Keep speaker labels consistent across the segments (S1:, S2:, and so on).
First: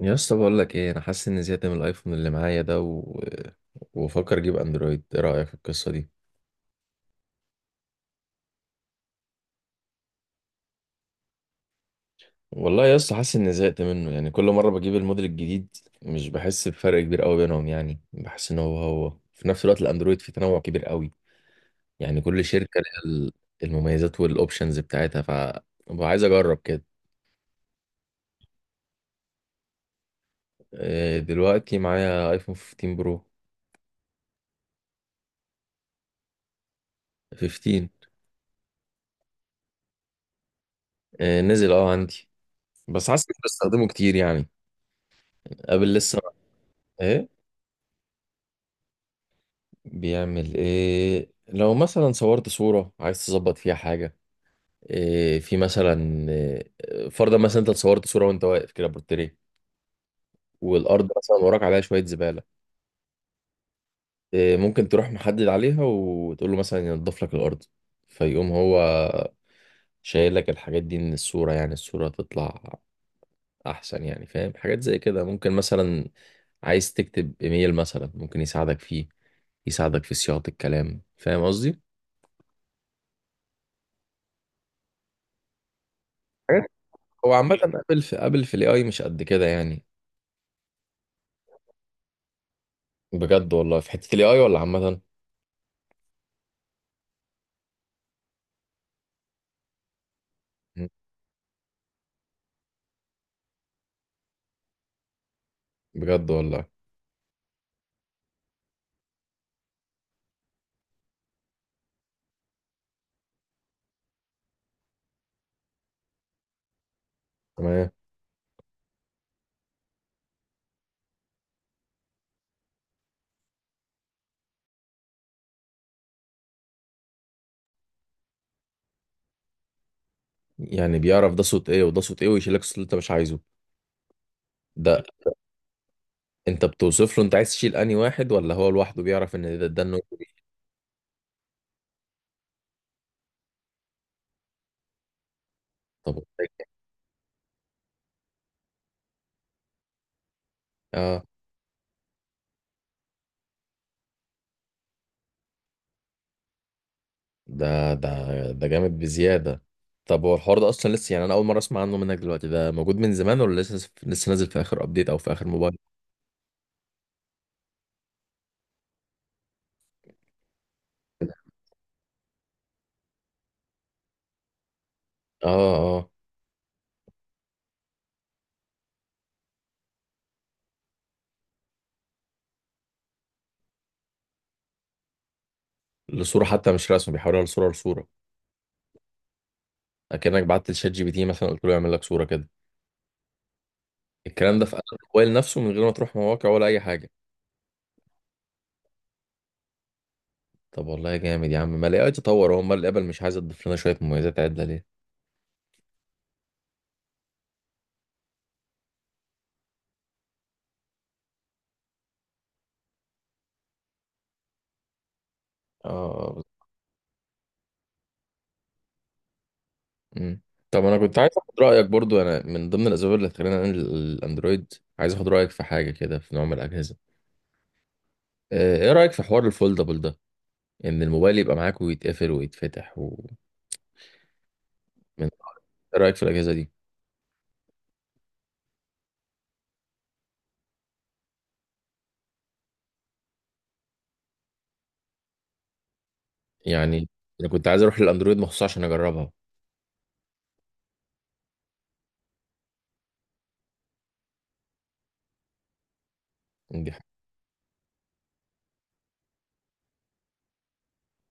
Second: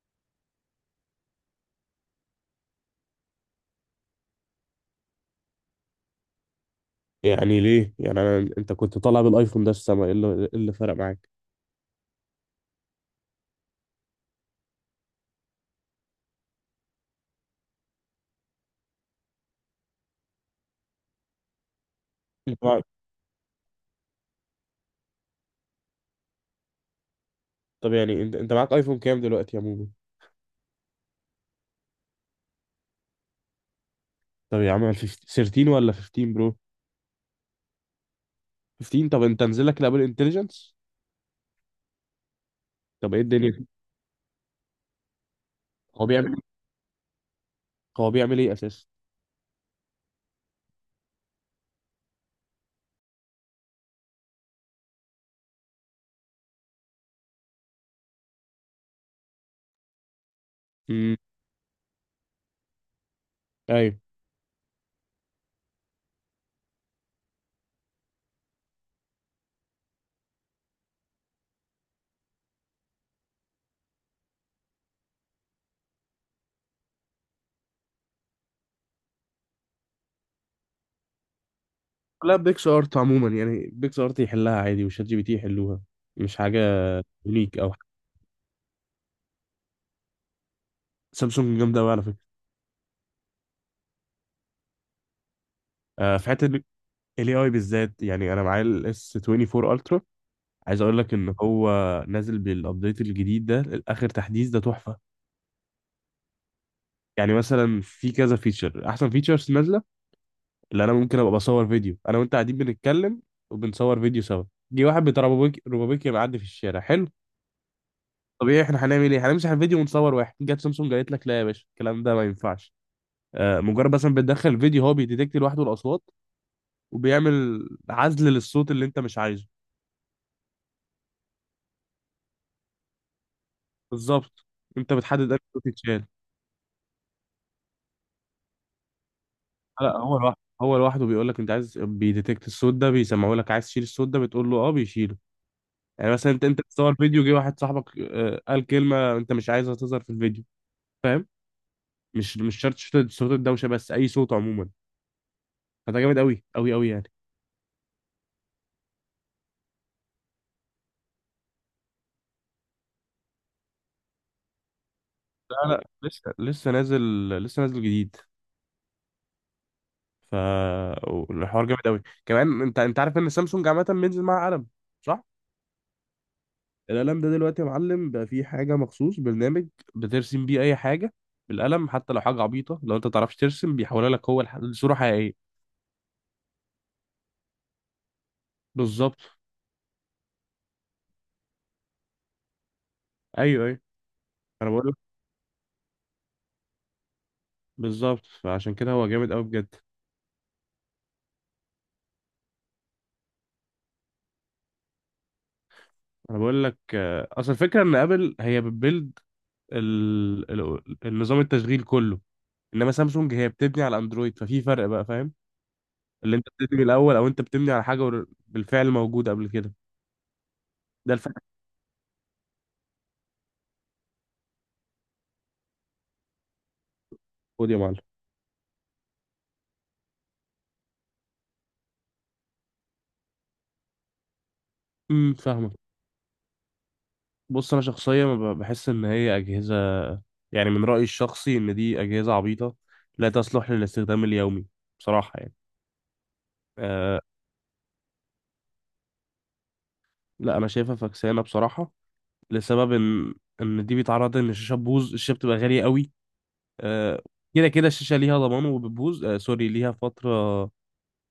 S1: يا اسطى بقول لك ايه، انا حاسس اني زهقت من الايفون اللي معايا ده وفكر اجيب اندرويد. ايه رايك في القصه دي؟
S2: يعني ليه يعني أنا انت كنت طالع بالايفون ده في السما، إيه اللي فرق معاك؟
S1: والله يا اسطى حاسس اني زهقت منه، يعني كل مره بجيب الموديل الجديد مش بحس بفرق كبير قوي بينهم، يعني بحس ان هو هو. في نفس الوقت الاندرويد فيه تنوع كبير قوي، يعني كل
S2: اللي
S1: شركه
S2: فرق-
S1: ليها المميزات والاوبشنز بتاعتها، ف ببقى عايز اجرب كده.
S2: طب، يعني انت معاك ايفون كام دلوقتي يا موجود؟
S1: دلوقتي معايا ايفون 15 برو.
S2: طب يا عم، 15، 13 ولا 15 برو؟
S1: 15.
S2: 15. طب انت نزل لك الابل انتليجنس؟
S1: نزل اه عندي، بس
S2: طب ايه
S1: حاسس اني
S2: الدنيا،
S1: بستخدمه كتير يعني قبل
S2: هو
S1: لسه.
S2: بيعمل
S1: ايه
S2: هو بيعمل ايه اساسا؟
S1: بيعمل؟ ايه لو مثلا صورت صورة عايز تظبط فيها حاجة؟ إيه في مثلا إيه، فرضا مثلا انت صورت صورة وانت واقف كده بورتريه، والارض
S2: امم،
S1: مثلا وراك عليها شوية زبالة.
S2: ايوه.
S1: إيه ممكن تروح محدد عليها وتقول له مثلا ينضف لك الارض، فيقوم هو شايل لك الحاجات دي من الصورة، يعني الصورة تطلع احسن. يعني فاهم، حاجات زي كده. ممكن مثلا عايز تكتب ايميل، مثلا ممكن يساعدك فيه، يساعدك في صياغة الكلام. فاهم قصدي؟
S2: لا، بيكس ارت عموما يعني بيكس ارت يحلها عادي وشات جي بي تي يحلوها، مش حاجه
S1: هو عامة
S2: يونيك او حاجة.
S1: قبل في الاي اي مش قد كده يعني.
S2: سامسونج جامده قوي على فكره.
S1: بجد والله في حتة الاي اي ولا عامة؟
S2: آه، في حته الاي اي بالذات، يعني انا معايا الاس 24 الترا، عايز
S1: مم.
S2: اقول لك ان هو نازل بالابديت الجديد ده. الاخر تحديث ده تحفه.
S1: بجد والله؟
S2: يعني مثلا في كذا فيتشر، احسن فيتشرز نازله اللي انا ممكن ابقى بصور فيديو انا وانت قاعدين بنتكلم وبنصور فيديو سوا. جه واحد بتاع روبابيكي روبابيكي معدي في الشارع، حلو.
S1: تمام.
S2: طبيعي احنا هنعمل ايه؟ هنمسح الفيديو ونصور واحد. جت سامسونج قالت لك لا يا باشا، الكلام ده ما ينفعش. آه، مجرد مثلا بتدخل الفيديو، هو بيديتكت لوحده الاصوات وبيعمل عزل للصوت اللي انت مش عايزه.
S1: يعني بيعرف ده صوت ايه وده صوت ايه، ويشيل لك الصوت اللي انت مش عايزه؟
S2: بالظبط. انت
S1: ده
S2: بتحدد انهي صوت يتشال.
S1: انت بتوصف له انت عايز تشيل انهي واحد، ولا هو لوحده بيعرف ان ده
S2: لا،
S1: النوع
S2: هو
S1: دي؟
S2: لوحده هو لوحده بيقول لك انت عايز، بيديتكت الصوت ده بيسمعه لك، عايز تشيل الصوت ده بتقول له اه، بيشيله. يعني
S1: طب
S2: مثلا انت بتصور فيديو، جه واحد صاحبك قال كلمه انت مش عايزها تظهر في الفيديو،
S1: اه.
S2: فاهم؟ مش شرط صوت الدوشه، بس اي صوت عموما. فده جامد قوي قوي قوي يعني.
S1: ده جامد بزيادة. طب هو الحوار ده اصلا لسه؟ يعني انا اول مرة اسمع عنه منك دلوقتي. ده موجود من زمان ولا لسه لسه نازل في اخر ابديت او في اخر
S2: لا،
S1: موبايل؟
S2: لا، لسه نازل، لسه نازل جديد. ف الحوار جامد قوي كمان، انت عارف ان سامسونج عامه بينزل معاها قلم، صح؟
S1: اه اه.
S2: القلم ده دلوقتي يا معلم، بقى فيه حاجة، مخصوص برنامج بترسم بيه أي حاجة، بالقلم حتى لو حاجة عبيطة، لو أنت متعرفش ترسم بيحولها لك هو لصورة حقيقية.
S1: لصورة حتى؟ مش رسم، بيحولها لصورة
S2: بالظبط.
S1: اكنك بعت لشات جي بي تي مثلا قلت له يعمل لك صورة كده.
S2: أيوه، أيوه.
S1: الكلام ده
S2: أنا
S1: في قلب
S2: بقول لك،
S1: الموبايل نفسه، من غير ما تروح مواقع ولا اي حاجه.
S2: بالظبط، فعشان كده هو جامد أوي بجد.
S1: طب والله جامد يا عم. ما الاي اي تطور، هو امال الابل مش عايز تضيف لنا شويه مميزات عدله ليه؟
S2: أنا بقول لك، أصل الفكرة إن أبل هي بتبيلد النظام التشغيل كله، إنما سامسونج هي بتبني على أندرويد، ففي فرق بقى، فاهم؟ اللي
S1: اه.
S2: أنت بتبني الأول أو أنت بتبني على حاجة بالفعل موجودة قبل كده.
S1: مم. طب انا
S2: ده
S1: كنت عايز
S2: الفرق.
S1: اخد رايك برضو. انا من ضمن الاسباب اللي خلاني انقل الاندرويد، عايز اخد رايك في حاجه كده في نوع من الاجهزه.
S2: خد يا معلم.
S1: ايه رايك في حوار الفولدبل ده؟ ان الموبايل يبقى معاك ويتقفل ويتفتح من...
S2: فاهمك.
S1: ايه رايك في الاجهزه دي؟
S2: بص، انا شخصيا بحس ان هي اجهزه، يعني من رايي الشخصي ان دي اجهزه عبيطه، لا تصلح للاستخدام اليومي، بصراحه يعني.
S1: يعني
S2: أه.
S1: انا كنت عايز اروح للاندرويد مخصوص عشان اجربها.
S2: لا، انا شايفها فكسانه بصراحه، لسبب ان دي بيتعرض ان الشاشه تبوظ، الشاشه بتبقى غاليه قوي.
S1: دي حاجة.
S2: أه، كده كده الشاشه ليها ضمان وبتبوظ، أه سوري، ليها فتره،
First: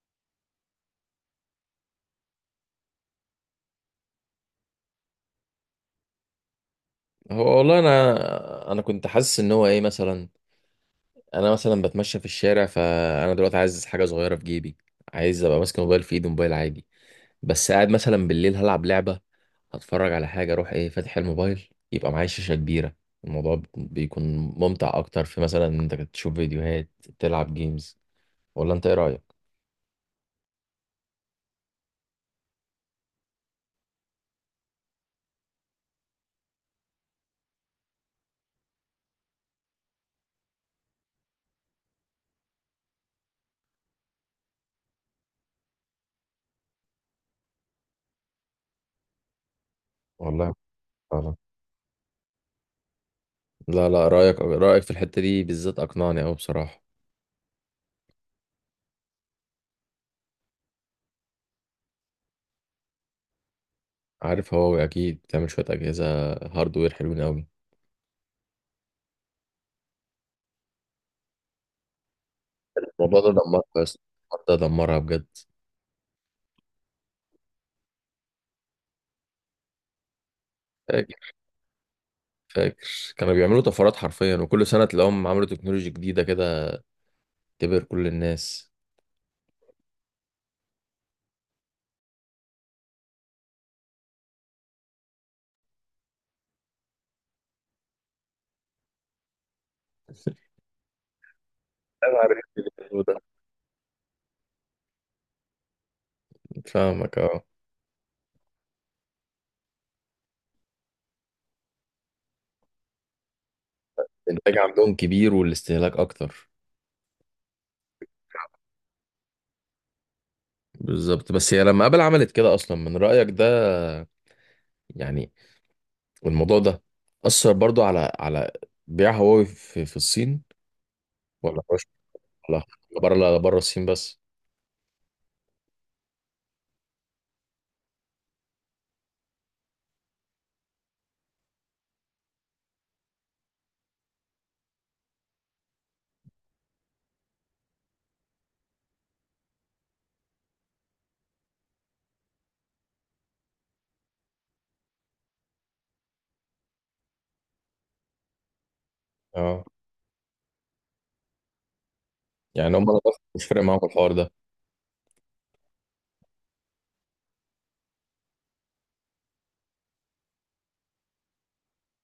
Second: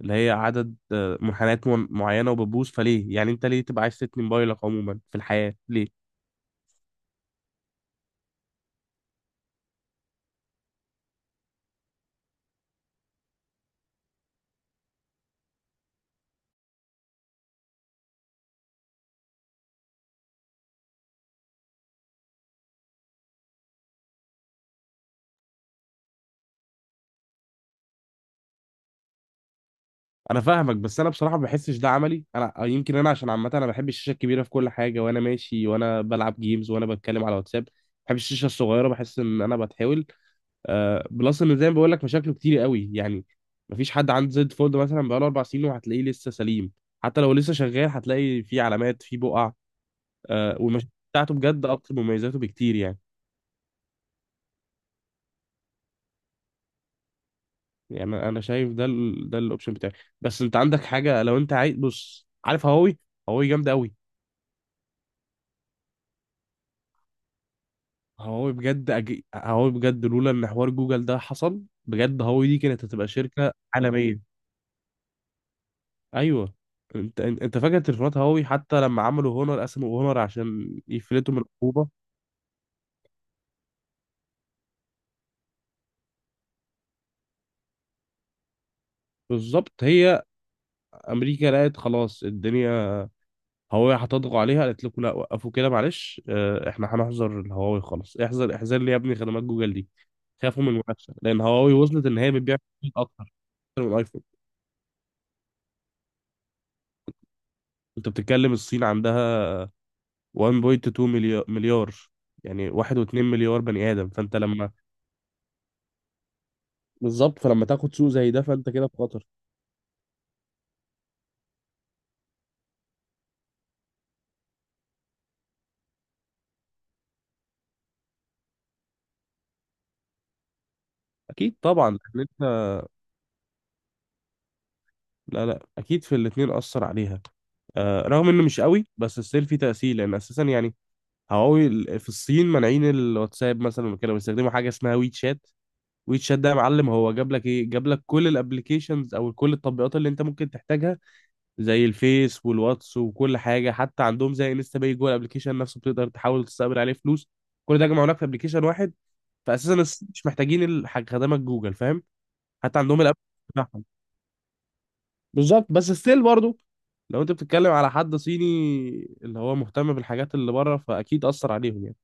S2: اللي هي عدد منحنيات معينه وبتبوظ. فليه يعني انت ليه تبقى عايز تتني موبايلك عموما في الحياه، ليه؟
S1: هو والله انا كنت حاسس ان هو ايه مثلا، انا مثلا بتمشى في الشارع، فانا دلوقتي عايز حاجه صغيره في جيبي، عايز ابقى ماسك موبايل في ايدي موبايل عادي. بس قاعد مثلا بالليل هلعب لعبه، هتفرج على حاجه، اروح ايه فاتح الموبايل يبقى معايا شاشه كبيره. الموضوع بيكون ممتع اكتر في مثلا إن انت تشوف فيديوهات، تلعب جيمز. ولا انت ايه رايك؟
S2: انا فاهمك، بس انا بصراحه ما بحسش ده عملي انا، يمكن انا عشان عامه انا بحب الشاشه الكبيره في كل حاجه، وانا ماشي وانا بلعب جيمز وانا بتكلم على واتساب، بحب الشاشه الصغيره، بحس ان انا بتحاول، بلس ان زي ما بقول لك مشاكله كتير قوي يعني. مفيش حد عنده زد فولد مثلا بقاله اربع سنين وهتلاقيه لسه سليم، حتى لو لسه شغال هتلاقي فيه علامات، فيه بقع.
S1: والله
S2: والمشاكل بتاعته
S1: فعلا.
S2: بجد اكتر من مميزاته بكتير يعني.
S1: لا لا، رايك في الحته دي بالذات اقنعني قوي بصراحه.
S2: يعني انا شايف ده الاوبشن بتاعي، بس انت عندك حاجه لو انت عايز، بص، عارف هواوي؟ هواوي جامده قوي.
S1: عارف هواوي؟ اكيد بتعمل شويه اجهزه هاردوير حلوين قوي.
S2: هواوي بجد لولا ان حوار جوجل ده حصل، بجد هواوي دي كانت هتبقى
S1: الموضوع ده
S2: شركة
S1: دمرها بس.
S2: عالمية.
S1: ده دمرها بجد.
S2: ايوه. انت فاكر تليفونات هواوي حتى لما عملوا هونر، قسموا هونر عشان يفلتوا من العقوبة؟
S1: فاكر، كانوا بيعملوا طفرات حرفيا، وكل سنة تلاقيهم عملوا تكنولوجيا جديدة كده تبهر كل الناس.
S2: بالظبط. هي امريكا لقت خلاص الدنيا، هواوي هتضغط عليها، قالت لكم لا، وقفوا كده، معلش، احنا هنحظر الهواوي، خلاص احذر احذر لي يا ابني خدمات جوجل دي. خافوا من المنافسة لان هواوي وصلت ان
S1: انا
S2: هي
S1: عارف
S2: بتبيع
S1: الموضوع ده.
S2: اكتر من الايفون.
S1: فاهمك اه.
S2: انت بتتكلم الصين عندها 1.2 مليار، يعني 1.2 مليار بني آدم، فأنت
S1: الإنتاج
S2: لما...
S1: عندهم كبير والاستهلاك أكتر.
S2: بالظبط، فلما تاخد سوق زي ده فأنت كده في خطر.
S1: بالظبط. بس هي لما آبل عملت كده أصلا من رأيك ده يعني، والموضوع ده أثر برضو على على بيع هواوي في الصين؟
S2: أكيد
S1: ولا مش
S2: طبعا، لأن أنت...
S1: ولا بره؟ لا، بره الصين بس.
S2: لا، لا، أكيد في الاتنين أثر عليها. آه، رغم إنه مش قوي بس ستيل في تأثير، لأن أساسا يعني هواوي في الصين مانعين الواتساب مثلا وكده، بيستخدموا حاجة اسمها ويت شات. ويت شات ده يا معلم، هو جاب لك إيه؟ جاب لك كل الابلكيشنز أو كل التطبيقات اللي أنت ممكن تحتاجها، زي الفيس والواتس وكل حاجه، حتى عندهم زي انستا باي جوه الابلكيشن نفسه، بتقدر تحاول تستقبل عليه فلوس. كل ده جمعوا لك في ابلكيشن واحد.
S1: اه،
S2: فاساسا مش محتاجين خدمات جوجل، فاهم؟
S1: يعني
S2: حتى
S1: هم
S2: عندهم الاب
S1: مش فارق معاهم
S2: بتاعهم.
S1: الحوار ده؟
S2: بالظبط، بس ستيل برضه، لو انت بتتكلم على حد صيني اللي هو مهتم بالحاجات اللي بره فاكيد اثر عليهم يعني،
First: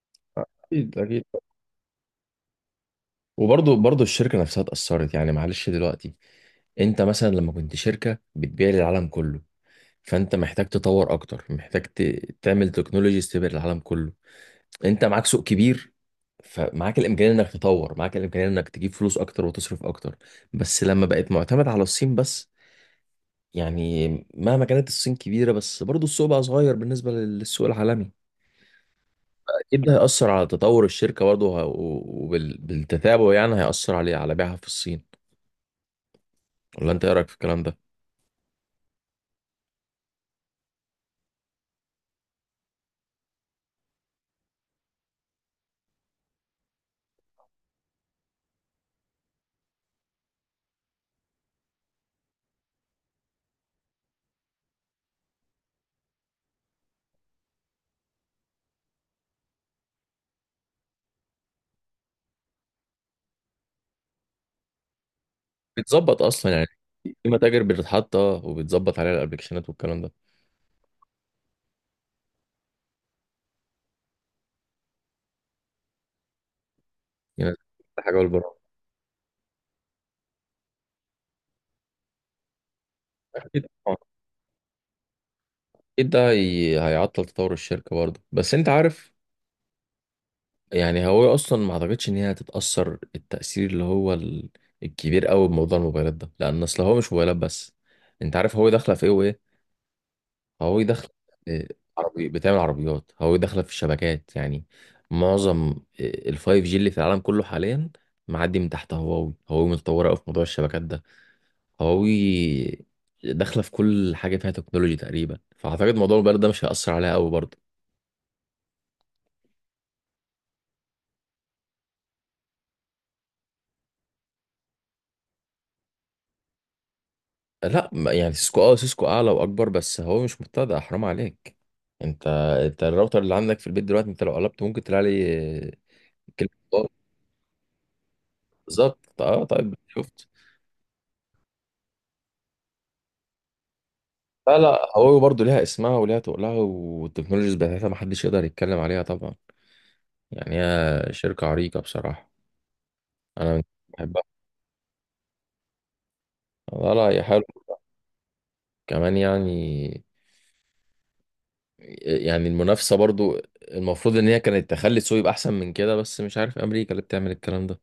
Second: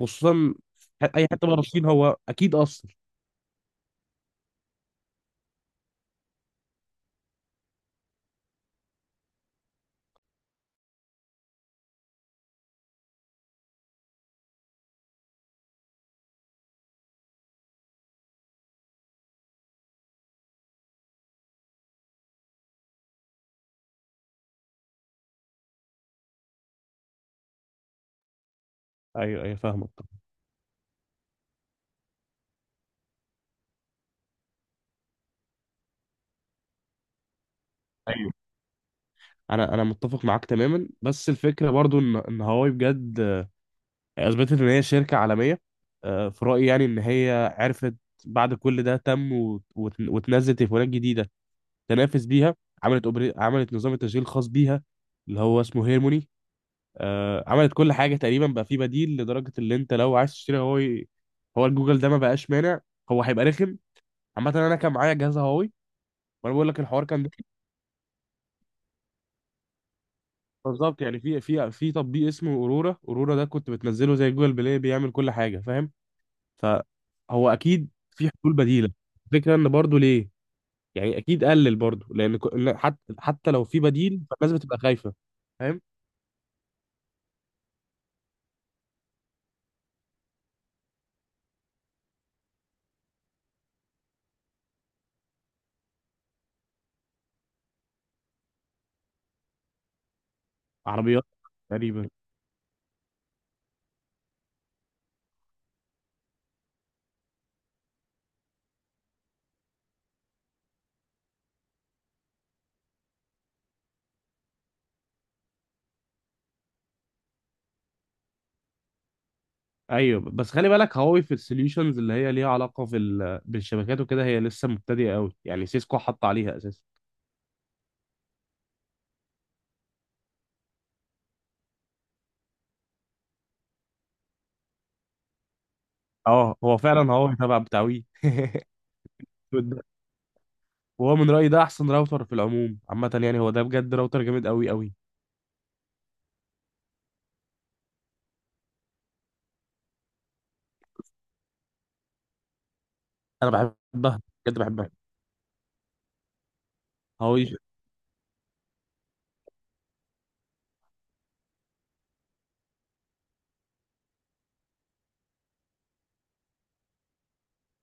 S2: خصوصا
S1: أكيد أكيد.
S2: اي حته بره الصين، هو اكيد اثر.
S1: وبرضه برضه الشركة نفسها اتأثرت، يعني معلش. دلوقتي انت مثلا لما كنت شركة بتبيع للعالم كله، فانت محتاج تطور اكتر، محتاج تعمل تكنولوجيز تبيع للعالم كله. انت معاك سوق كبير، فمعاك الامكانية انك تطور، معاك الامكانية انك تجيب فلوس اكتر وتصرف اكتر. بس لما بقت معتمد على الصين بس، يعني مهما كانت الصين كبيرة بس برضه السوق بقى صغير بالنسبة للسوق العالمي.
S2: ايوه، ايوه،
S1: اكيد
S2: فاهمك
S1: ده
S2: طبعا.
S1: هيأثر على تطور الشركة برضه، وبالتتابع يعني هيأثر عليه على بيعها في الصين. ولا انت ايه رايك في الكلام ده؟
S2: انا متفق معاك تماما، بس الفكره برضو ان هواوي بجد اثبتت ان هي شركه عالميه. في رايي يعني ان هي عرفت بعد كل ده تم، وتنزل تليفونات جديده تنافس بيها. عملت نظام التشغيل الخاص بيها، اللي هو اسمه هيرموني. عملت كل حاجه تقريبا، بقى في بديل لدرجه اللي انت لو عايز تشتري هواوي، هو الجوجل ده ما بقاش مانع، هو هيبقى رخم. عامه انا كان معايا جهاز هواوي
S1: بتظبط اصلا
S2: وانا
S1: يعني؟
S2: بقول لك الحوار كان
S1: في
S2: ده.
S1: متاجر بتتحط اه، وبتظبط عليها الابلكيشنات والكلام ده؟
S2: بالظبط، يعني في تطبيق اسمه اورورا، اورورا ده كنت بتنزله زي جوجل بلاي، بيعمل كل حاجه، فاهم؟ فهو
S1: يعني
S2: اكيد
S1: ده حاجه،
S2: في حلول
S1: والبرامج.
S2: بديله. الفكره ان برضو ليه، يعني اكيد قلل برضو لان لا، حتى لو
S1: اكيد
S2: في
S1: طبعاً.
S2: بديل فالناس بتبقى خايفه، فاهم؟
S1: اكيد ده هيعطل تطور الشركه برضه. بس انت عارف، يعني هو اصلا ما اعتقدش ان هي هتتاثر التاثير اللي هو الكبير قوي بموضوع الموبايلات ده، لان اصل هو مش موبايلات بس. انت عارف هو داخله في ايه وايه. هواوي داخلة.
S2: عربيات
S1: آه،
S2: تقريبا.
S1: عربي، بتعمل عربيات. هواوي داخلة في الشبكات يعني، معظم الفايف جي اللي في العالم كله حاليا معدي من تحت هواوي. هواوي متطورة أوي في موضوع الشبكات ده. هواوي داخلة في كل حاجة فيها تكنولوجي تقريبا، فأعتقد موضوع الموبايل ده مش هيأثر عليها أوي برضه.
S2: ايوه، بس خلي بالك، هواوي في السوليوشنز اللي هي ليها علاقه بالشبكات وكده، هي لسه مبتدئه قوي يعني، سيسكو حط عليها اساسا.
S1: لا يعني سيسكو، اه، سيسكو أعلى وأكبر، بس هواوي مش مبتدأ حرام عليك. انت انت الراوتر اللي عندك في البيت دلوقتي، انت لو قلبت ممكن تلاقي عليه كلمة
S2: اه، هو
S1: ضار.
S2: فعلا هواوي تبع بتاع وي.
S1: بالظبط اه. طيب، شفت؟
S2: وهو من رايي ده احسن راوتر في العموم عامه يعني، هو ده بجد راوتر جامد
S1: لا
S2: قوي
S1: لا،
S2: قوي.
S1: هو برضه ليها اسمها وليها تقلها، والتكنولوجيز بتاعتها محدش يقدر يتكلم عليها طبعا. يعني هي شركة عريقة بصراحة.
S2: انا
S1: أنا
S2: بحبها،
S1: بحبها.
S2: بجد بحبها
S1: لا لا هي
S2: هواوي.
S1: حلوة كمان يعني. يعني المنافسة برضه، المفروض إن هي كانت تخلي السوق يبقى أحسن من كده، بس مش عارف أمريكا اللي بتعمل الكلام ده.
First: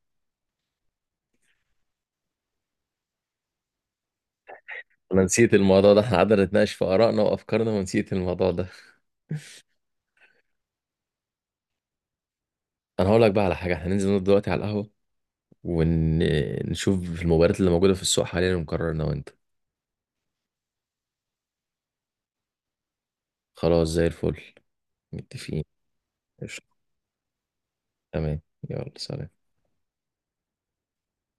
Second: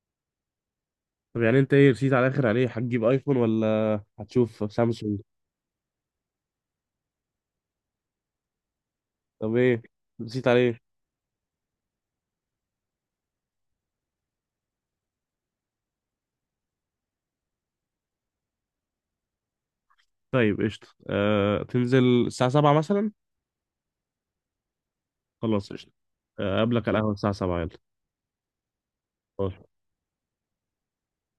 S2: طب يعني انت ايه رسيت على الاخر عليه، هتجيب ايفون ولا هتشوف سامسونج؟
S1: أنا نسيت الموضوع ده. إحنا قعدنا نتناقش في آرائنا وأفكارنا ونسيت الموضوع ده.
S2: طب ايه رسيت عليه؟
S1: أنا هقول لك بقى على حاجة، إحنا ننزل نقعد دلوقتي على القهوة ونشوف المباريات اللي موجودة في السوق حاليا، ونقرر أنا وأنت.
S2: طيب قشطة، تنزل الساعة 7 مثلا؟
S1: خلاص زي الفل. متفقين.
S2: خلاص قشطة. اقابلك على القهوة الساعة 7.
S1: تمام. يلا سلام.
S2: يلا.